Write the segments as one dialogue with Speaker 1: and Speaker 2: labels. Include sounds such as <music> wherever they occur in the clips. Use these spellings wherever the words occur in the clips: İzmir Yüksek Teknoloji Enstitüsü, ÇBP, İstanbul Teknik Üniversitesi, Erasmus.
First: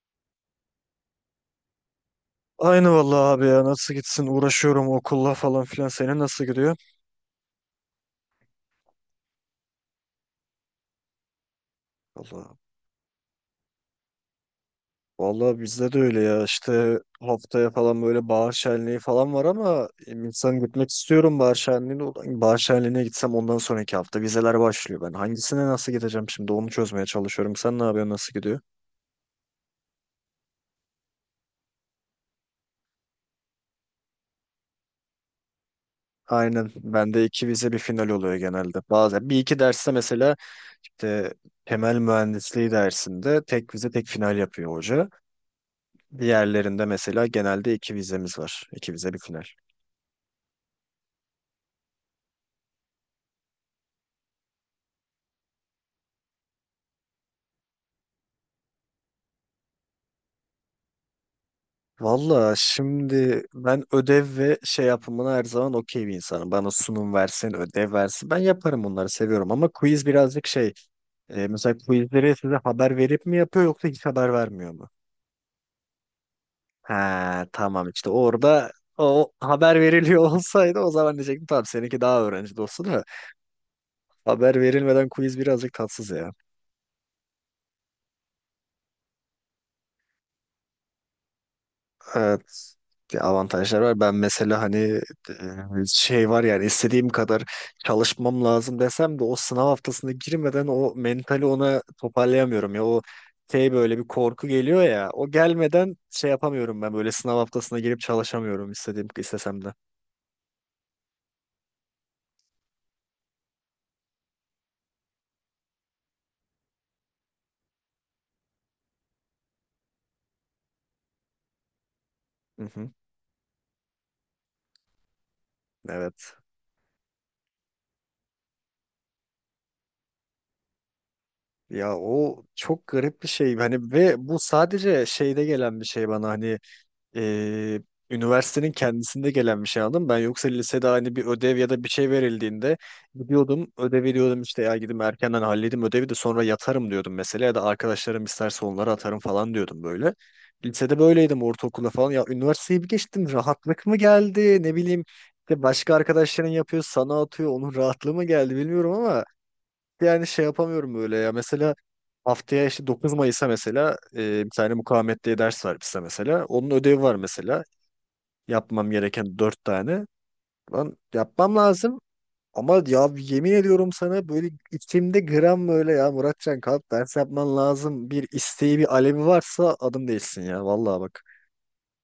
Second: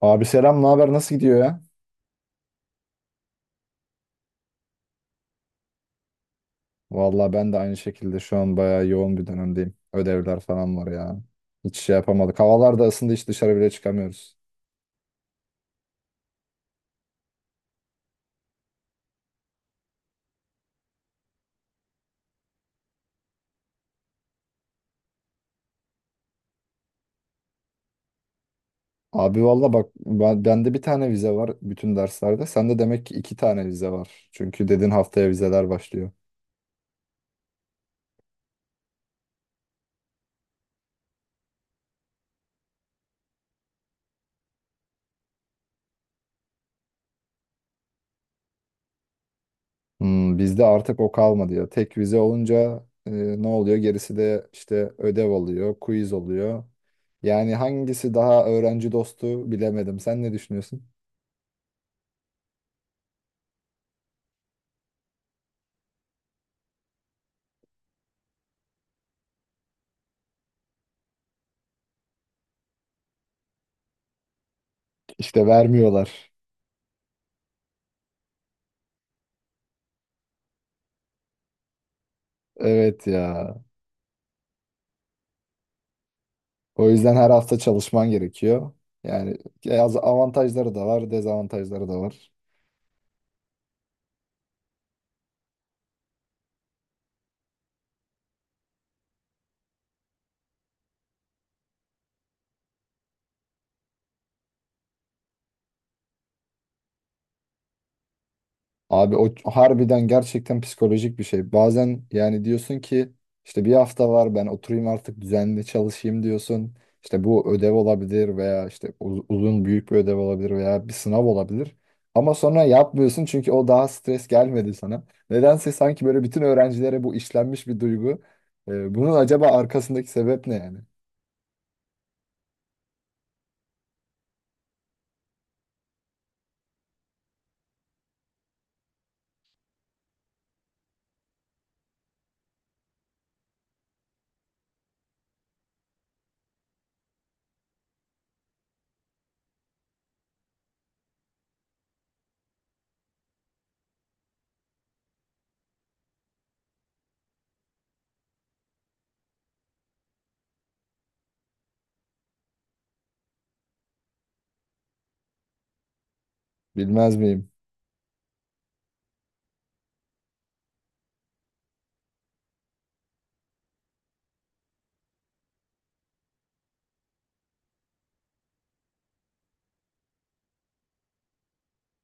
Speaker 1: Abi selam, ne haber? Nasıl gidiyor ya?
Speaker 2: Aynı vallahi abi ya nasıl gitsin uğraşıyorum okulla falan filan senin nasıl gidiyor?
Speaker 1: Vallahi ben de aynı şekilde şu an bayağı yoğun bir dönemdeyim. Ödevler falan var ya. Hiç şey yapamadık.
Speaker 2: Vallahi,
Speaker 1: Havalar da ısındı, hiç dışarı bile çıkamıyoruz.
Speaker 2: vallahi, bizde de öyle ya işte haftaya falan böyle bahar şenliği falan var ama insan gitmek istiyorum bahar şenliğine. Ulan bahar şenliğine gitsem ondan sonraki hafta vizeler başlıyor ben. Hangisine nasıl gideceğim şimdi onu çözmeye çalışıyorum. Sen ne yapıyorsun, nasıl gidiyor?
Speaker 1: Abi valla bak ben, bende bir tane vize var bütün derslerde. Sende demek ki iki tane vize var. Çünkü dedin haftaya vizeler başlıyor.
Speaker 2: Aynen, bende iki vize bir final oluyor genelde. Bazen bir iki derste mesela işte temel mühendisliği dersinde tek vize tek final yapıyor hoca. Diğerlerinde mesela genelde iki vizemiz var. İki vize bir final.
Speaker 1: Hmm, bizde artık o kalmadı ya. Tek vize olunca ne oluyor? Gerisi de işte ödev oluyor, quiz oluyor. Yani hangisi daha öğrenci dostu bilemedim. Sen ne düşünüyorsun?
Speaker 2: Valla şimdi ben ödev ve şey yapımına her zaman okey bir insanım. Bana sunum versin, ödev versin. Ben yaparım, bunları seviyorum ama quiz birazcık şey. Mesela quizleri size haber verip mi yapıyor, yoksa hiç haber vermiyor mu?
Speaker 1: İşte vermiyorlar.
Speaker 2: Ha, tamam, işte orada o haber veriliyor <laughs> olsaydı o zaman diyecektim tamam, seninki daha öğrenci dostu da.
Speaker 1: Evet ya.
Speaker 2: Haber verilmeden quiz birazcık tatsız ya.
Speaker 1: O yüzden her hafta çalışman gerekiyor. Yani avantajları da var, dezavantajları da var.
Speaker 2: Evet. Bir avantajlar var. Ben mesela hani e, şey var, yani istediğim kadar çalışmam lazım desem de o sınav haftasına girmeden o mentali ona toparlayamıyorum ya. O şey, böyle bir korku geliyor ya. O gelmeden şey yapamıyorum ben, böyle sınav haftasına girip çalışamıyorum, istediğim
Speaker 1: Abi
Speaker 2: istesem de.
Speaker 1: harbiden gerçekten psikolojik bir şey. Bazen yani diyorsun ki işte bir hafta var ben oturayım artık düzenli çalışayım diyorsun. İşte bu ödev olabilir veya işte uzun büyük bir ödev olabilir veya bir sınav olabilir. Ama sonra
Speaker 2: Hı hı.
Speaker 1: yapmıyorsun çünkü o daha stres gelmedi sana. Nedense sanki böyle
Speaker 2: Evet.
Speaker 1: bütün öğrencilere bu işlenmiş bir duygu. Bunun acaba arkasındaki sebep ne yani?
Speaker 2: Ya o çok garip bir şey. Hani ve bu sadece şeyde gelen bir şey bana, hani e, üniversitenin kendisinde gelen bir şey aldım. Ben yoksa lisede hani bir ödev ya da bir şey verildiğinde gidiyordum ödevi diyordum işte ya gidip erkenden halledeyim ödevi de sonra yatarım diyordum mesela, ya da arkadaşlarım isterse onlara atarım falan diyordum böyle. Lisede böyleydim, ortaokulda falan. Ya üniversiteyi bir geçtim rahatlık mı geldi ne bileyim, işte başka arkadaşların yapıyor sana atıyor onun rahatlığı mı geldi bilmiyorum, ama yani şey yapamıyorum böyle ya. Mesela haftaya işte 9 Mayıs'a mesela bir tane mukavemet diye ders var bize mesela. Onun ödevi var
Speaker 1: Bilmez miyim?
Speaker 2: mesela. Yapmam gereken 4 tane. Lan yapmam lazım. Ama ya yemin ediyorum sana böyle içimde gram, böyle ya Muratcan kalk ders yapman lazım. Bir isteği bir alevi varsa adım değilsin ya. Vallahi bak.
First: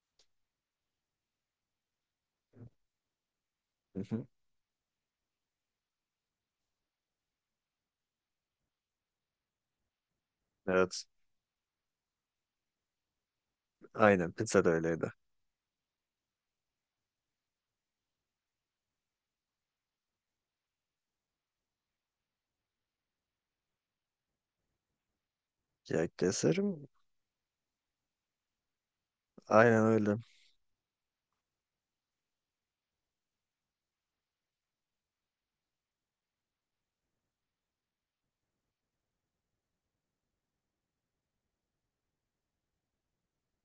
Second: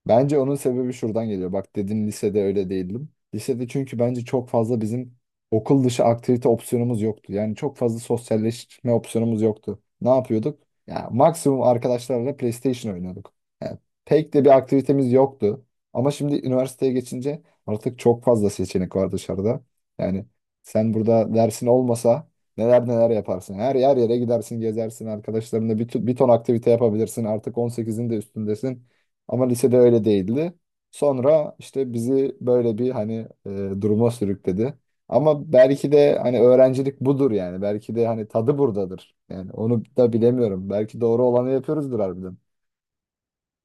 Speaker 1: Bence onun sebebi şuradan geliyor. Bak dedin lisede öyle değildim. Lisede çünkü
Speaker 2: Hı
Speaker 1: bence
Speaker 2: hı.
Speaker 1: çok fazla bizim okul dışı aktivite opsiyonumuz yoktu. Yani çok fazla sosyalleşme opsiyonumuz yoktu. Ne yapıyorduk?
Speaker 2: Evet.
Speaker 1: Ya maksimum arkadaşlarla PlayStation oynuyorduk. Yani
Speaker 2: Aynen,
Speaker 1: pek de bir
Speaker 2: pizza da
Speaker 1: aktivitemiz
Speaker 2: öyleydi.
Speaker 1: yoktu. Ama şimdi üniversiteye geçince artık çok fazla seçenek var dışarıda. Yani sen burada dersin olmasa neler neler yaparsın. Her yer yere gidersin, gezersin arkadaşlarınla
Speaker 2: Ya
Speaker 1: bir ton aktivite
Speaker 2: keserim.
Speaker 1: yapabilirsin. Artık 18'in de üstündesin. Ama lisede
Speaker 2: Aynen
Speaker 1: öyle
Speaker 2: öyle.
Speaker 1: değildi. Sonra işte bizi böyle bir duruma sürükledi. Ama belki de hani öğrencilik budur yani. Belki de hani tadı buradadır. Yani onu da bilemiyorum. Belki doğru olanı yapıyoruzdur harbiden.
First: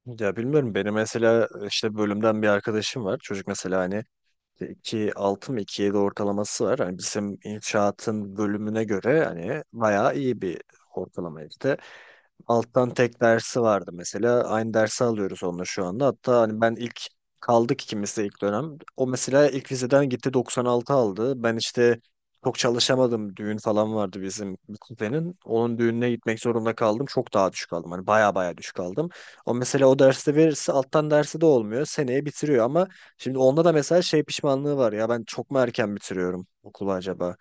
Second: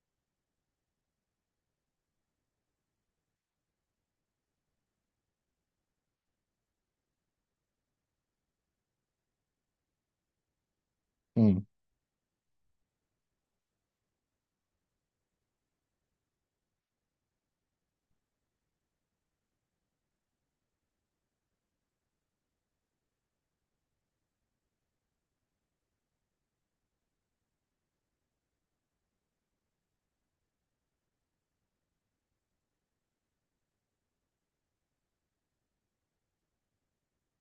Speaker 2: Ya bilmiyorum, benim mesela işte bölümden bir arkadaşım var. Çocuk mesela hani 2.6 mı 2.7 ortalaması var. Hani bizim inşaatın bölümüne göre hani bayağı iyi bir ortalama
Speaker 1: Hmm.
Speaker 2: işte. Alttan tek dersi vardı mesela. Aynı dersi alıyoruz onunla şu anda. Hatta hani ben ilk kaldık ikimiz de ilk dönem. O mesela ilk vizeden gitti 96 aldı. Ben işte çok çalışamadım. Düğün falan vardı bizim bir kuzenin. Onun düğününe gitmek zorunda kaldım. Çok daha düşük aldım. Hani baya baya düşük aldım. O mesela o derste verirse alttan dersi de olmuyor, seneye bitiriyor ama şimdi onda da mesela şey pişmanlığı var. Ya ben çok mu erken bitiriyorum okulu acaba?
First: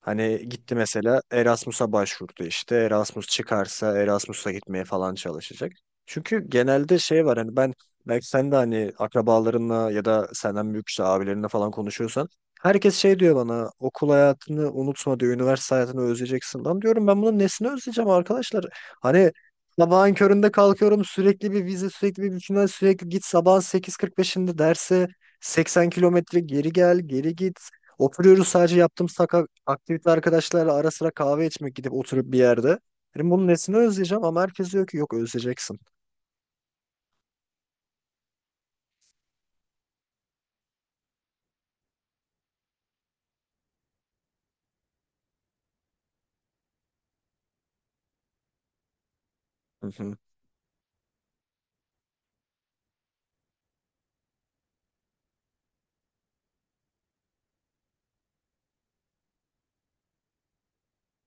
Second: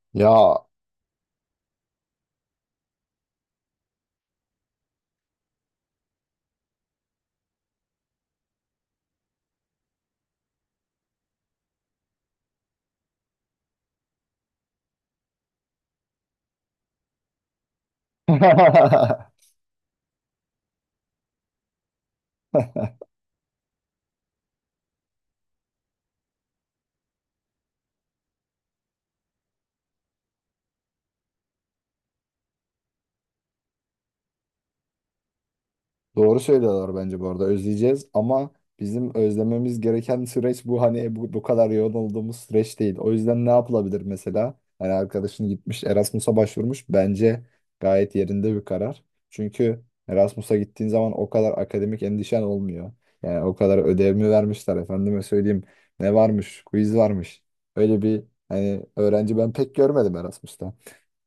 Speaker 2: Hani
Speaker 1: Ya
Speaker 2: gitti mesela Erasmus'a başvurdu işte. Erasmus çıkarsa Erasmus'a gitmeye falan çalışacak. Çünkü genelde şey var, hani ben, belki sen de hani akrabalarınla ya da senden büyük işte abilerinle falan konuşuyorsan herkes şey diyor bana, okul hayatını unutma diyor, üniversite hayatını özleyeceksin. Lan diyorum ben bunun nesini özleyeceğim arkadaşlar? Hani sabahın köründe kalkıyorum, sürekli bir vize, sürekli bir final,
Speaker 1: <laughs>
Speaker 2: sürekli git sabahın 8.45'inde derse, 80 kilometre geri gel, geri git. Oturuyoruz, sadece yaptığımız aktivite arkadaşlarla ara sıra kahve içmek, gidip oturup bir yerde. Dedim bunun nesini özleyeceğim, ama herkes diyor ki yok özleyeceksin.
Speaker 1: doğru söylüyorlar bence bu arada, özleyeceğiz ama bizim özlememiz gereken süreç bu hani bu kadar yoğun olduğumuz süreç değil. O yüzden ne yapılabilir mesela? Hani arkadaşın gitmiş Erasmus'a başvurmuş, bence gayet yerinde bir karar. Çünkü
Speaker 2: Hı hı,
Speaker 1: Erasmus'a gittiğin zaman o kadar akademik endişen olmuyor. Yani o kadar ödev mi vermişler efendime söyleyeyim, ne varmış, quiz varmış. Öyle bir hani öğrenci ben pek görmedim Erasmus'ta.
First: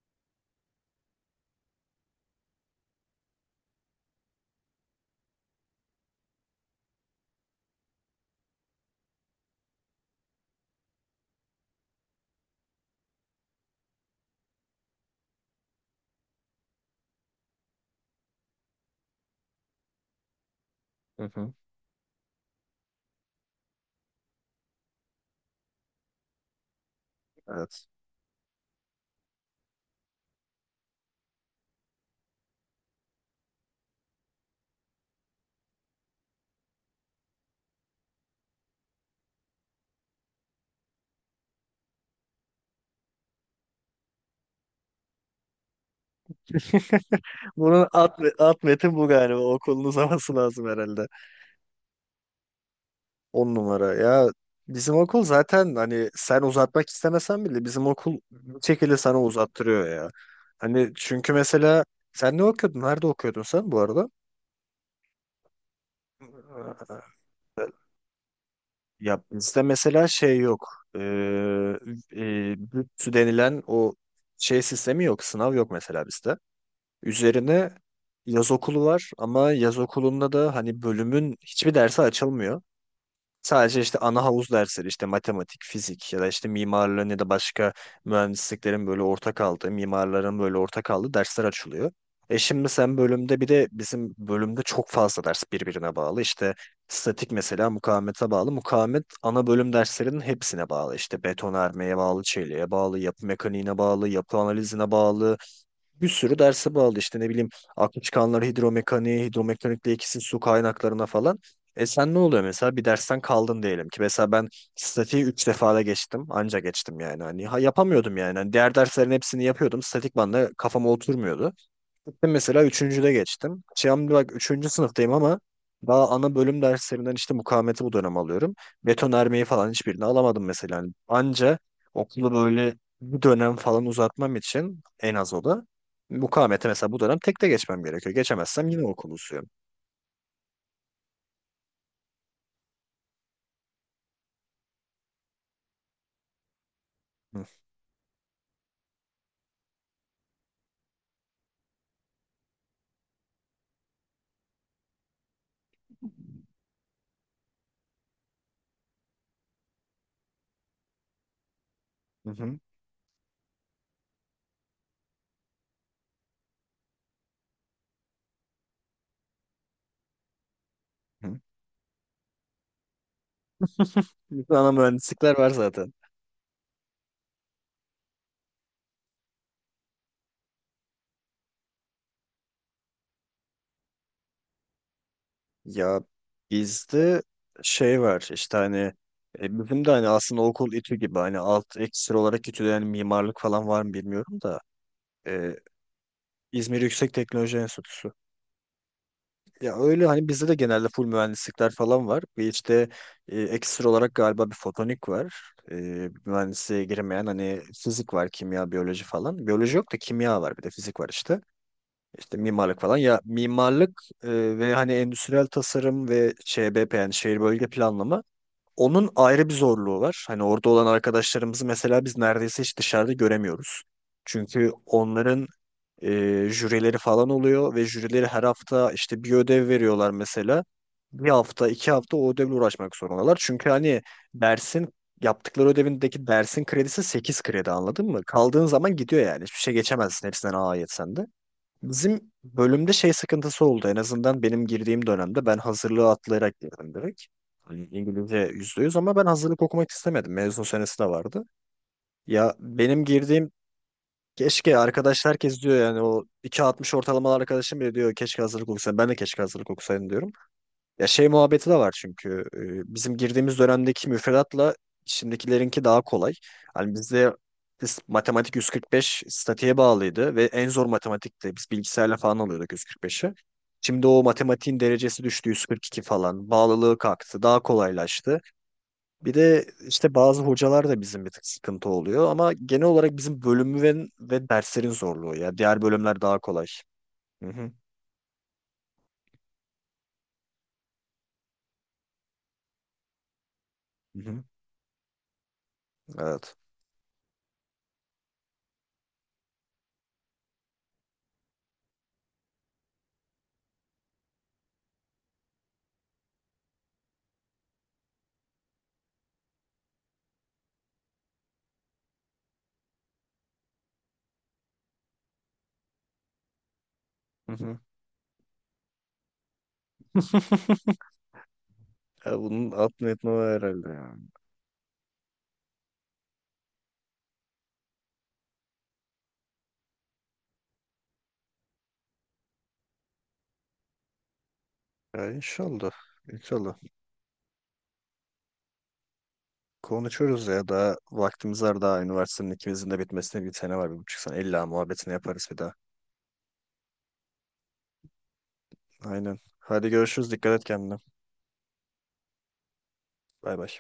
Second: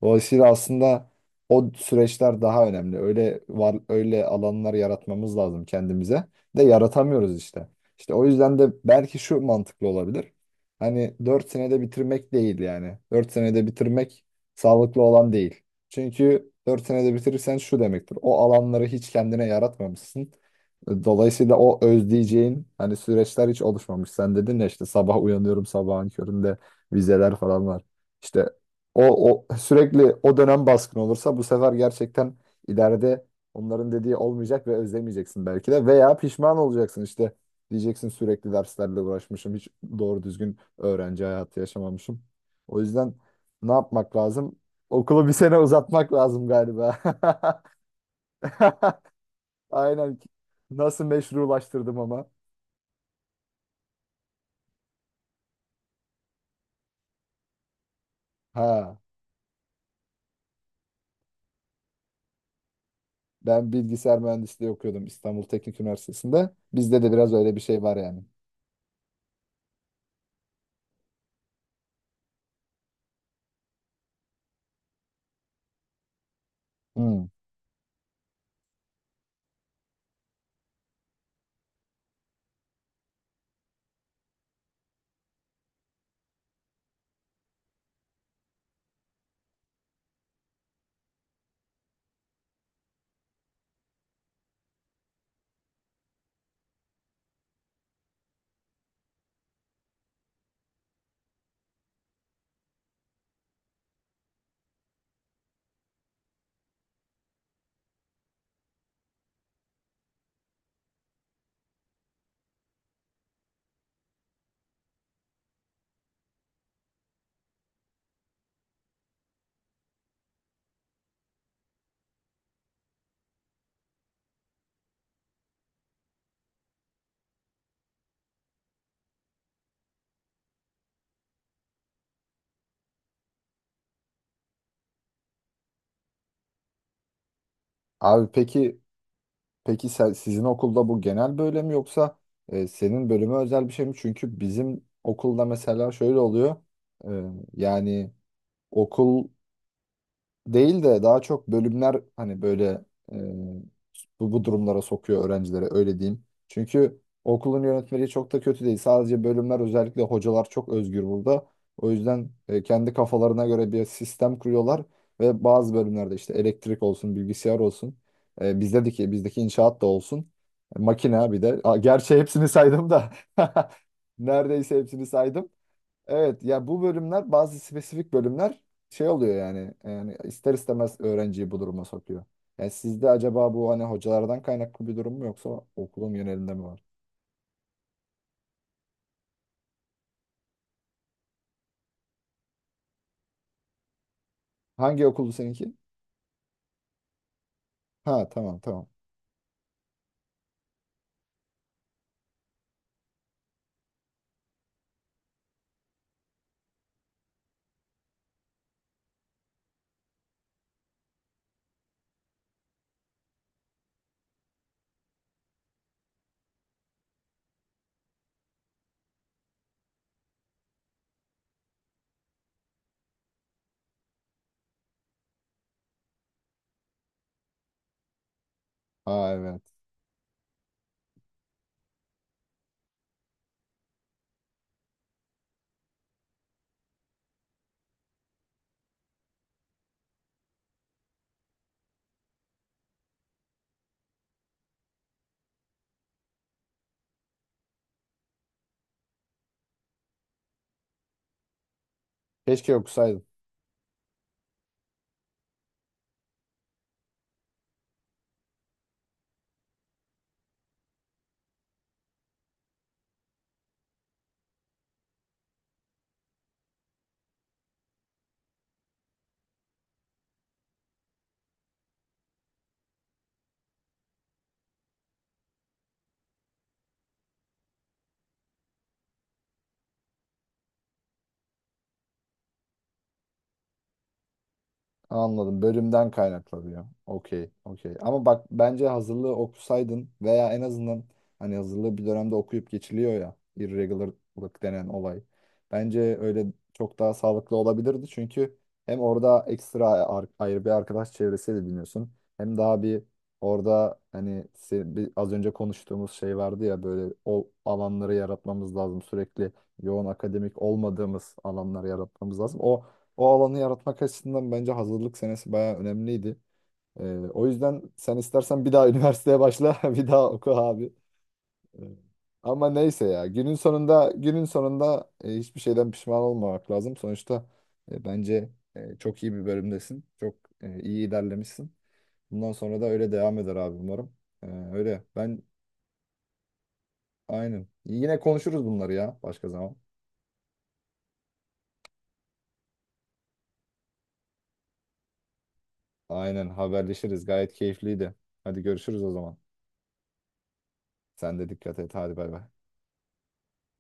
Speaker 1: Dolayısıyla aslında o süreçler daha önemli. Öyle var öyle alanlar yaratmamız lazım kendimize. De yaratamıyoruz işte. İşte o yüzden de belki şu mantıklı olabilir. Hani 4 senede bitirmek değil yani. 4 senede bitirmek sağlıklı olan değil. Çünkü 4 senede bitirirsen şu demektir. O alanları hiç kendine yaratmamışsın.
Speaker 2: hı hı.
Speaker 1: Dolayısıyla o özleyeceğin hani süreçler hiç oluşmamış. Sen dedin ya işte sabah uyanıyorum sabahın köründe vizeler falan var.
Speaker 2: Evet.
Speaker 1: İşte o sürekli o dönem baskın olursa bu sefer gerçekten ileride onların dediği olmayacak ve özlemeyeceksin belki de veya pişman olacaksın işte, diyeceksin sürekli derslerle uğraşmışım, hiç doğru düzgün öğrenci hayatı yaşamamışım. O yüzden ne yapmak lazım? Okulu bir sene uzatmak lazım galiba.
Speaker 2: <laughs> Bunun alt metin
Speaker 1: <laughs>
Speaker 2: bu galiba. Okulun
Speaker 1: Aynen.
Speaker 2: uzaması lazım
Speaker 1: Nasıl
Speaker 2: herhalde.
Speaker 1: meşrulaştırdım ama.
Speaker 2: 10 numara. Ya bizim okul zaten hani sen uzatmak istemesen bile bizim okul bir
Speaker 1: Ha,
Speaker 2: şekilde sana uzattırıyor ya. Hani çünkü mesela sen ne okuyordun? Nerede okuyordun sen
Speaker 1: ben
Speaker 2: bu
Speaker 1: bilgisayar mühendisliği okuyordum İstanbul Teknik Üniversitesi'nde. Bizde
Speaker 2: arada?
Speaker 1: de biraz öyle bir şey var yani.
Speaker 2: Ya bizde mesela şey yok. Ee, bütçü denilen o şey sistemi yok. Sınav yok mesela bizde.
Speaker 1: Hmm.
Speaker 2: Üzerine yaz okulu var ama yaz okulunda da hani bölümün hiçbir dersi açılmıyor. Sadece işte ana havuz dersleri işte matematik, fizik ya da işte mimarlığın ya da başka mühendisliklerin böyle ortak aldığı, mimarların böyle ortak aldığı dersler açılıyor. Şimdi sen bölümde, bir de bizim bölümde çok fazla ders birbirine bağlı. İşte statik mesela mukavemete bağlı. Mukavemet ana bölüm derslerinin hepsine bağlı. İşte betonarmeye bağlı, çeliğe bağlı, yapı mekaniğine bağlı, yapı analizine bağlı, bir sürü derse bağlı işte, ne bileyim, aklı çıkanlar hidromekaniğe, hidromekanikle ikisi su kaynaklarına falan. Sen ne oluyor mesela, bir dersten kaldın diyelim ki, mesela ben statiği 3 defada geçtim anca geçtim yani hani, ha, yapamıyordum yani. Hani diğer derslerin hepsini yapıyordum, statik bana kafama oturmuyordu. Gittim mesela üçüncüde geçtim. Şimdi bak üçüncü sınıftayım ama daha ana bölüm derslerinden işte mukavemeti bu dönem alıyorum. Betonarmeyi falan hiçbirini alamadım mesela. Hani anca okulu böyle bir dönem falan uzatmam için en az o da mukavemeti mesela bu dönem tekte geçmem gerekiyor.
Speaker 1: Abi
Speaker 2: Geçemezsem
Speaker 1: peki,
Speaker 2: yine okulu uzuyorum.
Speaker 1: peki sizin okulda bu genel böyle mi yoksa senin bölüme özel bir şey mi? Çünkü bizim okulda mesela şöyle oluyor. E,
Speaker 2: Hı
Speaker 1: yani okul değil de daha çok bölümler hani böyle e, bu durumlara sokuyor öğrencileri, öyle diyeyim. Çünkü okulun yönetmeliği çok da kötü değil. Sadece bölümler, özellikle hocalar çok özgür burada. O yüzden
Speaker 2: hı hı.
Speaker 1: kendi kafalarına göre bir sistem kuruyorlar ve bazı bölümlerde işte elektrik olsun, bilgisayar olsun, bizdeki inşaat da olsun, makine
Speaker 2: Hı.
Speaker 1: bir de. Aa, gerçi hepsini saydım da <laughs>
Speaker 2: Bütün ana
Speaker 1: neredeyse hepsini
Speaker 2: mühendislikler
Speaker 1: saydım.
Speaker 2: var zaten.
Speaker 1: Evet ya bu bölümler, bazı spesifik bölümler şey oluyor yani, yani ister istemez öğrenciyi bu duruma sokuyor. Yani sizde acaba bu hani hocalardan kaynaklı bir durum mu yoksa
Speaker 2: Ya
Speaker 1: okulun genelinde mi var?
Speaker 2: bizde şey var işte, hani bizim de hani aslında okul İTÜ gibi, hani alt ekstra olarak İTÜ'de yani mimarlık falan var mı bilmiyorum da.
Speaker 1: Hangi okuldu
Speaker 2: Ee,
Speaker 1: seninki?
Speaker 2: İzmir Yüksek Teknoloji Enstitüsü.
Speaker 1: Ha tamam tamam.
Speaker 2: Ya öyle, hani bizde de genelde full mühendislikler falan var. Bir işte ekstra olarak galiba bir fotonik var. E, mühendisliğe girmeyen hani fizik var, kimya, biyoloji falan. Biyoloji yok da kimya var bir de fizik var işte. İşte mimarlık falan. Ya mimarlık ve hani endüstriyel tasarım ve ÇBP yani şehir bölge planlama, onun ayrı bir zorluğu var. Hani orada olan arkadaşlarımızı mesela biz neredeyse hiç dışarıda göremiyoruz. Çünkü onların e, jürileri falan oluyor ve jürileri her hafta işte bir
Speaker 1: Ha evet.
Speaker 2: ödev veriyorlar mesela. Bir hafta, 2 hafta o ödevle uğraşmak zorundalar. Çünkü hani dersin, yaptıkları ödevindeki dersin kredisi 8 kredi, anladın mı? Kaldığın zaman gidiyor yani. Hiçbir şey geçemezsin, hepsinden A yetsen de. Bizim bölümde şey sıkıntısı oldu. En azından benim girdiğim dönemde ben hazırlığı atlayarak girdim direkt. Hani İngilizce %100 ama ben hazırlık okumak istemedim. Mezun senesi de vardı. Ya
Speaker 1: Keşke
Speaker 2: benim
Speaker 1: okusaydım.
Speaker 2: girdiğim. Keşke arkadaş, herkes diyor yani o iki altmış ortalamalı arkadaşım bile diyor keşke hazırlık okusaydım. Ben de keşke hazırlık okusaydım diyorum. Ya şey muhabbeti de var çünkü bizim girdiğimiz dönemdeki müfredatla şimdikilerinki daha kolay. Hani bizde biz matematik 145 statiğe bağlıydı ve en zor matematikti. Biz bilgisayarla falan alıyorduk 145'i. Şimdi o matematiğin derecesi düştü 142 falan. Bağlılığı kalktı. Daha kolaylaştı. Bir de işte bazı hocalar da bizim bir tık sıkıntı oluyor ama genel olarak bizim bölümün ve derslerin zorluğu ya.
Speaker 1: Anladım.
Speaker 2: Diğer
Speaker 1: Bölümden
Speaker 2: bölümler daha kolay.
Speaker 1: kaynaklanıyor.
Speaker 2: Hı
Speaker 1: Okey,
Speaker 2: hı.
Speaker 1: okey. Ama bak bence hazırlığı okusaydın veya en azından hani hazırlığı bir dönemde okuyup geçiliyor ya,
Speaker 2: Hı hı.
Speaker 1: irregularlık denen olay. Bence öyle
Speaker 2: Evet.
Speaker 1: çok daha sağlıklı olabilirdi çünkü hem orada ekstra ayrı bir arkadaş çevresi de ediniyorsun. Hem daha bir orada hani az önce konuştuğumuz şey vardı ya böyle o alanları yaratmamız lazım. Sürekli yoğun akademik olmadığımız alanları yaratmamız lazım. O alanı yaratmak açısından bence hazırlık senesi bayağı önemliydi. Ee, o
Speaker 2: Hı hı.
Speaker 1: yüzden sen istersen bir daha üniversiteye başla, <laughs> bir daha oku abi.
Speaker 2: <laughs>
Speaker 1: Ee,
Speaker 2: Ya
Speaker 1: ama
Speaker 2: bunun
Speaker 1: neyse
Speaker 2: altını
Speaker 1: ya,
Speaker 2: etme var
Speaker 1: günün
Speaker 2: herhalde
Speaker 1: sonunda
Speaker 2: ya.
Speaker 1: günün sonunda hiçbir şeyden pişman olmamak lazım. Sonuçta bence çok iyi bir bölümdesin. Çok iyi ilerlemişsin. Bundan sonra da öyle devam eder abi umarım. Ee, öyle
Speaker 2: Ya
Speaker 1: ben
Speaker 2: inşallah. İnşallah.
Speaker 1: aynen. Yine konuşuruz bunları ya başka zaman.
Speaker 2: Konuşuruz ya, daha vaktimiz var, daha üniversitenin ikimizin de bitmesine bir sene var, bir buçuk sene. İlla muhabbetini yaparız bir daha.
Speaker 1: Aynen haberleşiriz. Gayet keyifliydi. Hadi görüşürüz o zaman.
Speaker 2: Aynen. Hadi görüşürüz. Dikkat et kendine.
Speaker 1: Sen de dikkat et. Hadi bay bay.
Speaker 2: Bay bay.